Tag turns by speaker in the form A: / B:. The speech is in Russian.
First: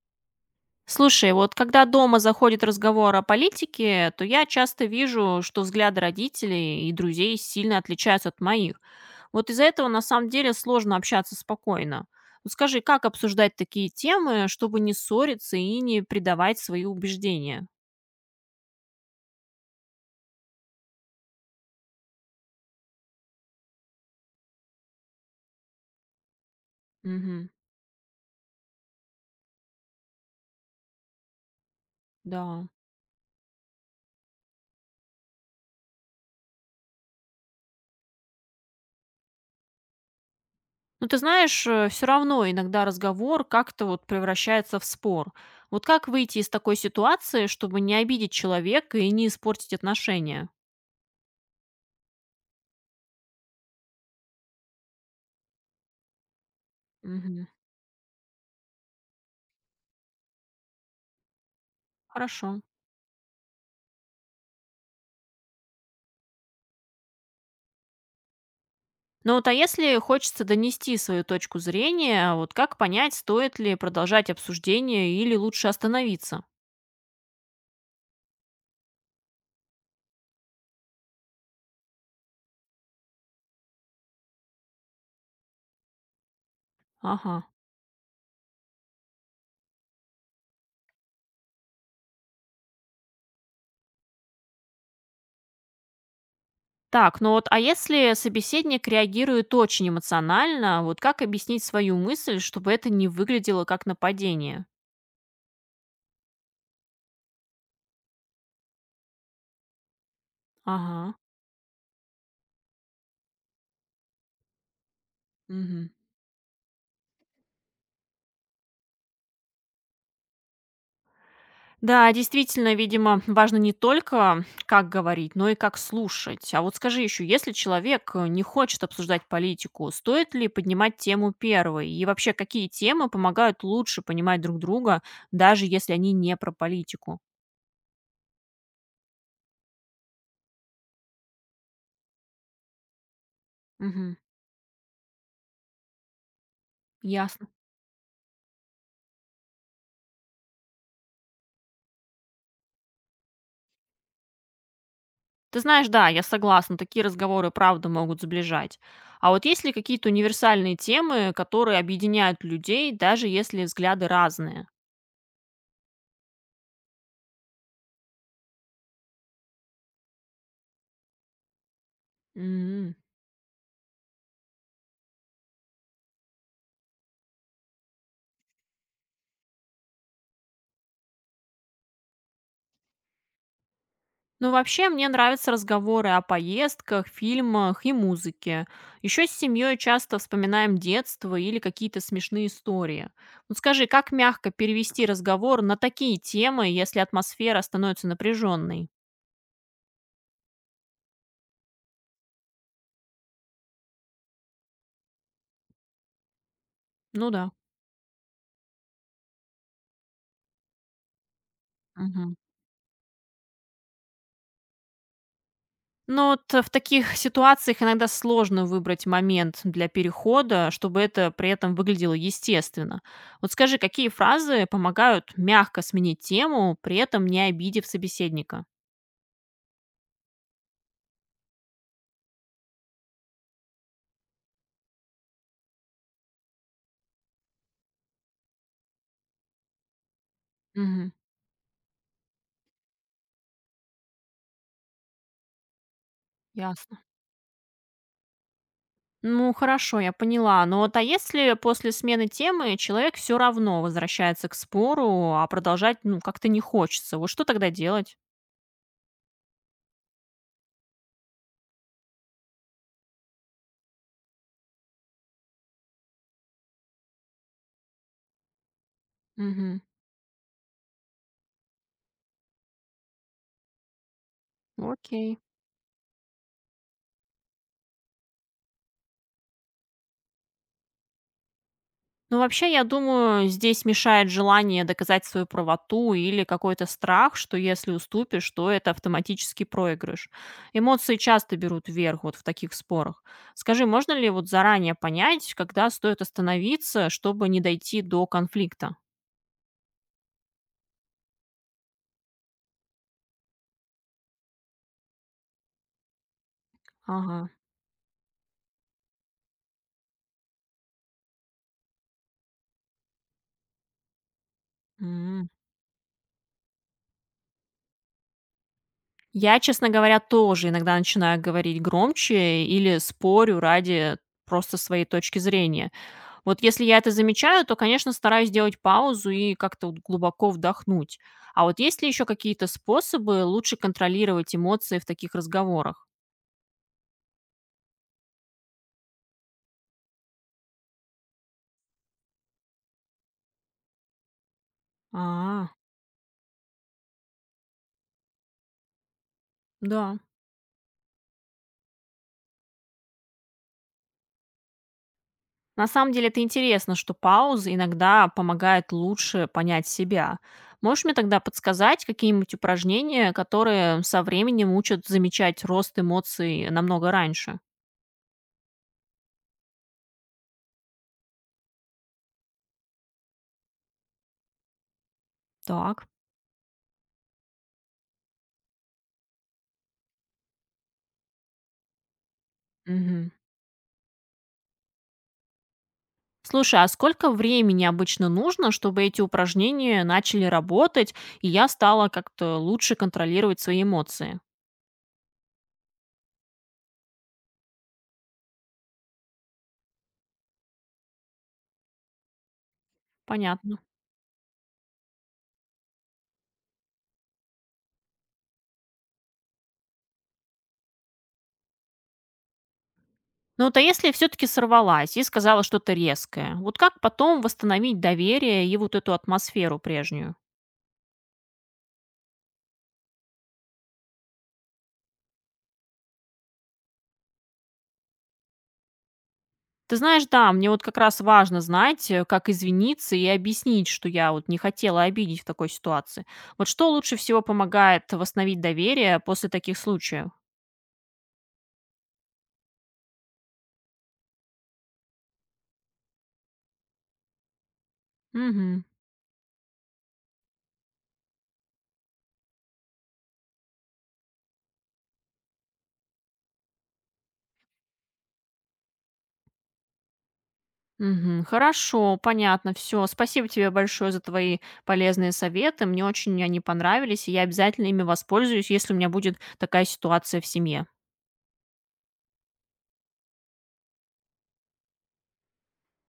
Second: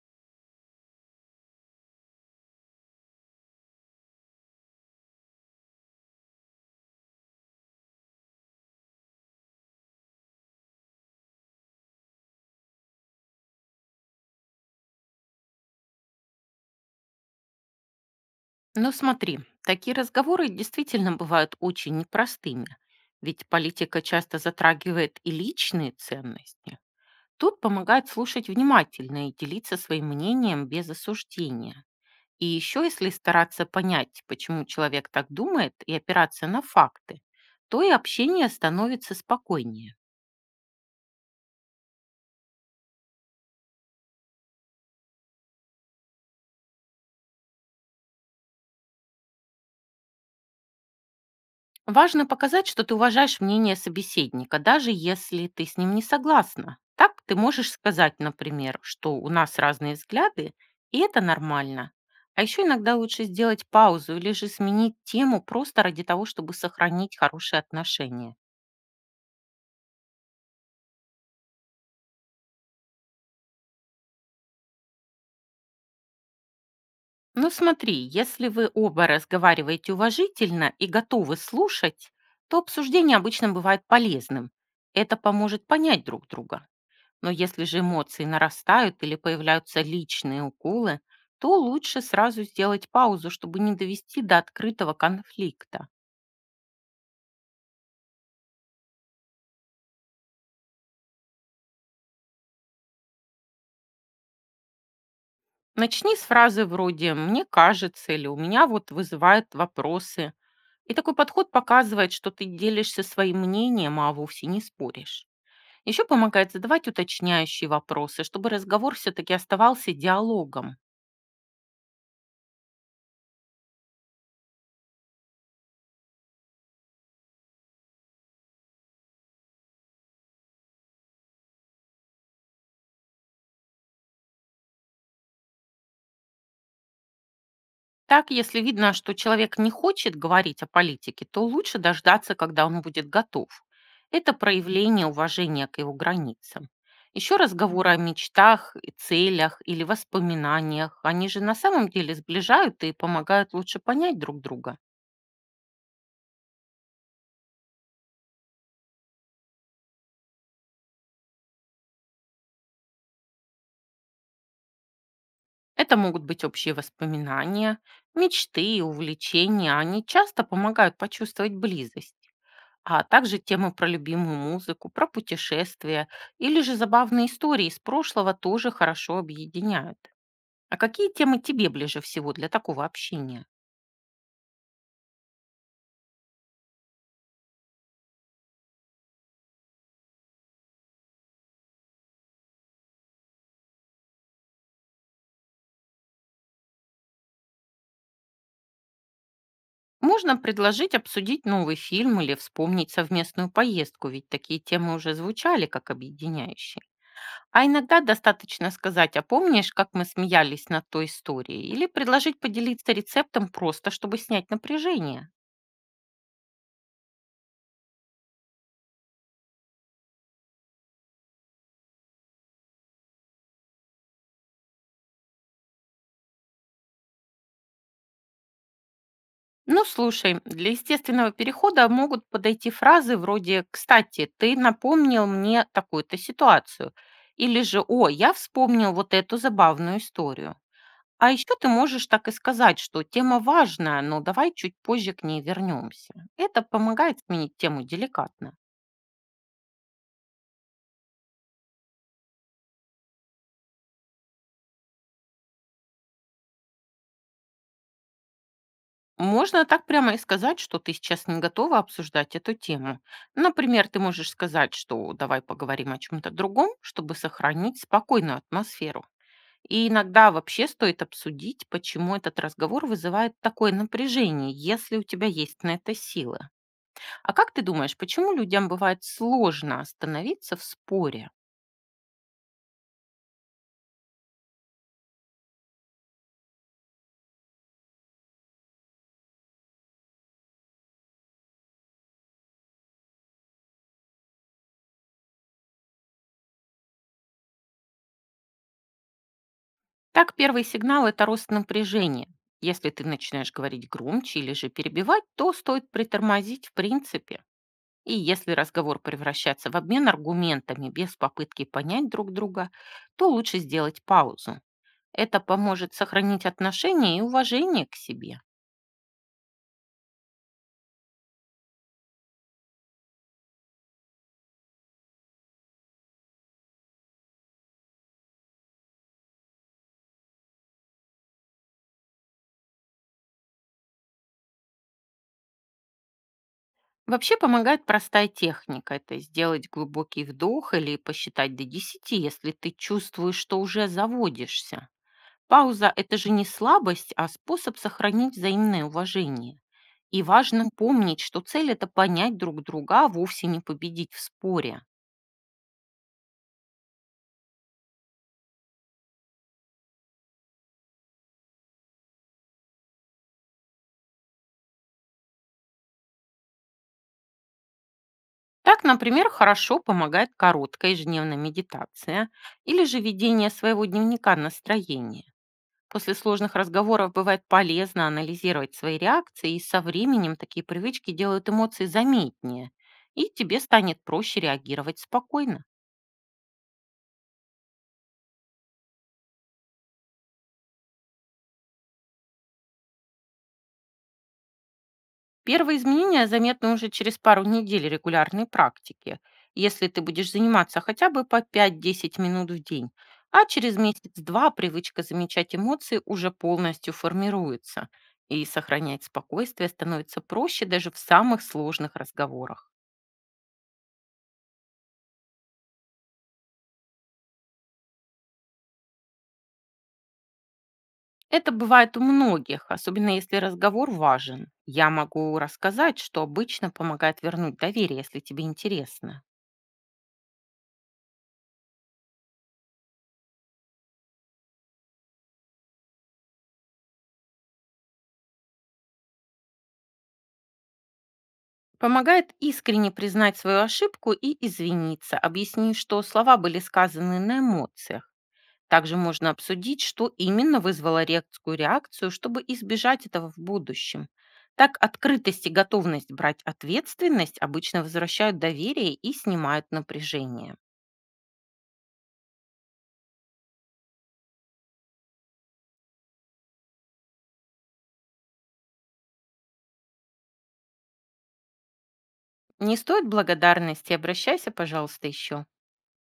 A: Слушай, вот когда дома заходит разговор о политике, то я часто вижу, что взгляды родителей и друзей сильно отличаются от моих. Вот из-за этого на самом деле сложно общаться спокойно. Вот скажи, как обсуждать такие темы, чтобы не ссориться и не предавать свои убеждения?
B: Но смотри, такие разговоры действительно бывают очень непростыми, ведь политика часто затрагивает и личные ценности.
A: Мгм,
B: Тут помогает слушать внимательно и делиться своим мнением без осуждения. И
A: да.
B: еще если стараться понять, почему человек так думает, и опираться на факты, то и общение становится спокойнее.
A: Ну, ты знаешь, все равно иногда разговор как-то вот превращается в спор. Вот как выйти из такой ситуации, чтобы не обидеть человека и не испортить отношения?
B: Важно показать, что ты уважаешь мнение собеседника, даже если ты с ним не согласна. Так ты
A: Мгм,
B: можешь сказать, например, что у нас разные взгляды, и это нормально. А
A: хорошо.
B: еще иногда лучше сделать паузу или же сменить тему просто ради того, чтобы сохранить хорошие отношения.
A: Ну вот, а если хочется донести свою точку зрения, вот как понять, стоит ли продолжать обсуждение или лучше остановиться?
B: Ну смотри, если вы оба разговариваете уважительно и готовы слушать, то обсуждение обычно бывает полезным. Это поможет понять друг друга. Но
A: Ага.
B: если же эмоции нарастают или появляются личные уколы, то лучше сразу сделать паузу, чтобы не довести до открытого конфликта.
A: Так, ну вот, а если собеседник реагирует очень эмоционально, вот как объяснить свою мысль, чтобы это не выглядело как нападение?
B: Начни с фразы вроде «мне кажется» или «у меня вот вызывает вопросы». И такой
A: Ага.
B: подход показывает, что ты делишься своим мнением, а вовсе не споришь.
A: Мгм.
B: Еще помогает задавать уточняющие вопросы, чтобы разговор все-таки оставался диалогом.
A: Да, действительно, видимо, важно не только как говорить, но и как слушать. А вот скажи еще, если человек не хочет обсуждать политику, стоит ли поднимать тему первой? И вообще, какие темы помогают лучше понимать друг друга, даже если они не про политику?
B: Так, если видно, что человек не хочет говорить о политике, то лучше дождаться, когда он будет готов.
A: Мгм,
B: Это проявление уважения к его границам. Еще
A: ясно.
B: разговоры о мечтах, и целях или воспоминаниях, они же на самом деле сближают и помогают лучше понять друг друга.
A: Ты знаешь, да, я согласна, такие разговоры правда могут сближать. А вот есть ли какие-то универсальные темы, которые объединяют людей, даже если взгляды разные?
B: Это могут быть общие воспоминания, мечты и увлечения, они часто помогают почувствовать близость.
A: М.
B: А также темы про любимую музыку, про путешествия или же забавные истории из прошлого тоже хорошо объединяют. А какие темы тебе ближе всего для такого общения?
A: Ну, вообще, мне нравятся разговоры о поездках, фильмах и музыке. Еще с семьей часто вспоминаем детство или какие-то смешные истории. Вот скажи, как мягко перевести разговор на такие темы, если атмосфера становится напряженной?
B: Можно предложить обсудить новый фильм или вспомнить совместную поездку, ведь такие темы уже звучали как объединяющие.
A: Ну да.
B: А иногда достаточно сказать, а помнишь, как мы смеялись над той историей? Или
A: Мгм.
B: предложить поделиться рецептом просто, чтобы снять напряжение.
A: Ну вот в таких ситуациях иногда сложно выбрать момент для перехода, чтобы это при этом выглядело естественно. Вот скажи, какие фразы помогают мягко сменить тему, при этом не обидев собеседника?
B: Ну, слушай, для естественного перехода могут подойти фразы вроде «Кстати, ты напомнил мне такую-то ситуацию» или же «О, я вспомнил вот эту забавную историю».
A: Мгм.
B: А еще ты можешь так и сказать, что тема важная, но давай чуть позже к ней вернемся. Это
A: Ясно.
B: помогает сменить тему деликатно.
A: Ну, хорошо, я поняла. Но вот, а если после смены темы человек все равно возвращается к спору, а продолжать, ну, как-то не хочется, вот что тогда делать?
B: Можно так прямо и сказать, что ты сейчас не готова обсуждать эту тему. Например, ты можешь сказать, что давай поговорим о чем-то другом, чтобы сохранить спокойную атмосферу.
A: Мгм.
B: И иногда вообще стоит обсудить, почему этот разговор вызывает такое напряжение, если у тебя
A: Окей.
B: есть на это силы. А как ты думаешь, почему людям бывает сложно остановиться в споре?
A: Ну, вообще, я думаю, здесь мешает желание доказать свою правоту или какой-то страх, что если уступишь, то это автоматически проигрыш. Эмоции часто берут верх вот в таких спорах. Скажи, можно ли вот заранее понять, когда стоит остановиться, чтобы не дойти до конфликта?
B: Так, первый сигнал– это рост напряжения. Если ты начинаешь говорить громче или же перебивать, то стоит притормозить в принципе.
A: Ага.
B: И если разговор превращается в обмен аргументами без попытки понять друг друга, то лучше сделать паузу. Это
A: М.
B: поможет сохранить отношения и уважение к себе.
A: Я, честно говоря, тоже иногда начинаю говорить громче или спорю ради просто своей точки зрения. Вот если я это замечаю, то, конечно, стараюсь делать паузу и как-то вот глубоко вдохнуть. А вот есть ли еще какие-то способы лучше контролировать эмоции в таких разговорах?
B: Вообще помогает простая техника. Это сделать глубокий вдох или посчитать до десяти, если ты чувствуешь, что уже заводишься.
A: А,
B: Пауза– это же не слабость, а способ сохранить взаимное уважение.
A: да.
B: И важно помнить, что цель– это понять друг друга, а вовсе не победить в споре.
A: На самом деле это интересно, что паузы иногда помогают лучше понять себя. Можешь мне тогда подсказать какие-нибудь упражнения, которые со временем учат замечать рост эмоций намного раньше?
B: Так, например, хорошо помогает короткая ежедневная медитация или же ведение своего дневника настроения.
A: Так.
B: После сложных разговоров бывает полезно анализировать свои реакции, и со временем такие привычки делают эмоции заметнее, и
A: Мгм.
B: тебе станет проще реагировать спокойно.
A: Слушай, а сколько времени обычно нужно, чтобы эти упражнения начали работать, и я стала как-то лучше контролировать свои эмоции?
B: Первые изменения заметны уже через пару недель регулярной практики, если ты будешь заниматься хотя бы по 5-10 минут в день, а через
A: Понятно.
B: месяц-два привычка замечать эмоции уже полностью формируется, и сохранять спокойствие становится проще даже в самых сложных разговорах.
A: Ну вот, а если все-таки сорвалась и сказала что-то резкое, вот как потом восстановить доверие и вот эту атмосферу прежнюю?
B: Это бывает у многих, особенно если разговор важен. Я могу рассказать, что обычно помогает вернуть доверие, если тебе интересно.
A: Ты знаешь, да, мне вот как раз важно знать, как извиниться и объяснить, что я вот не хотела обидеть в такой ситуации. Вот что лучше всего помогает восстановить доверие после таких случаев?
B: Помогает искренне признать свою ошибку и извиниться, объяснить, что слова были сказаны на эмоциях.
A: Мгм.
B: Также можно обсудить, что именно вызвало резкую реакцию, чтобы избежать этого в будущем. Так открытость и готовность брать ответственность обычно возвращают доверие и снимают напряжение.
A: Мгм. Хорошо, понятно, все. Спасибо тебе большое за твои полезные советы. Мне очень они понравились, и я обязательно ими воспользуюсь, если у меня будет такая ситуация в семье.
B: Не стоит благодарности, обращайся, пожалуйста, еще.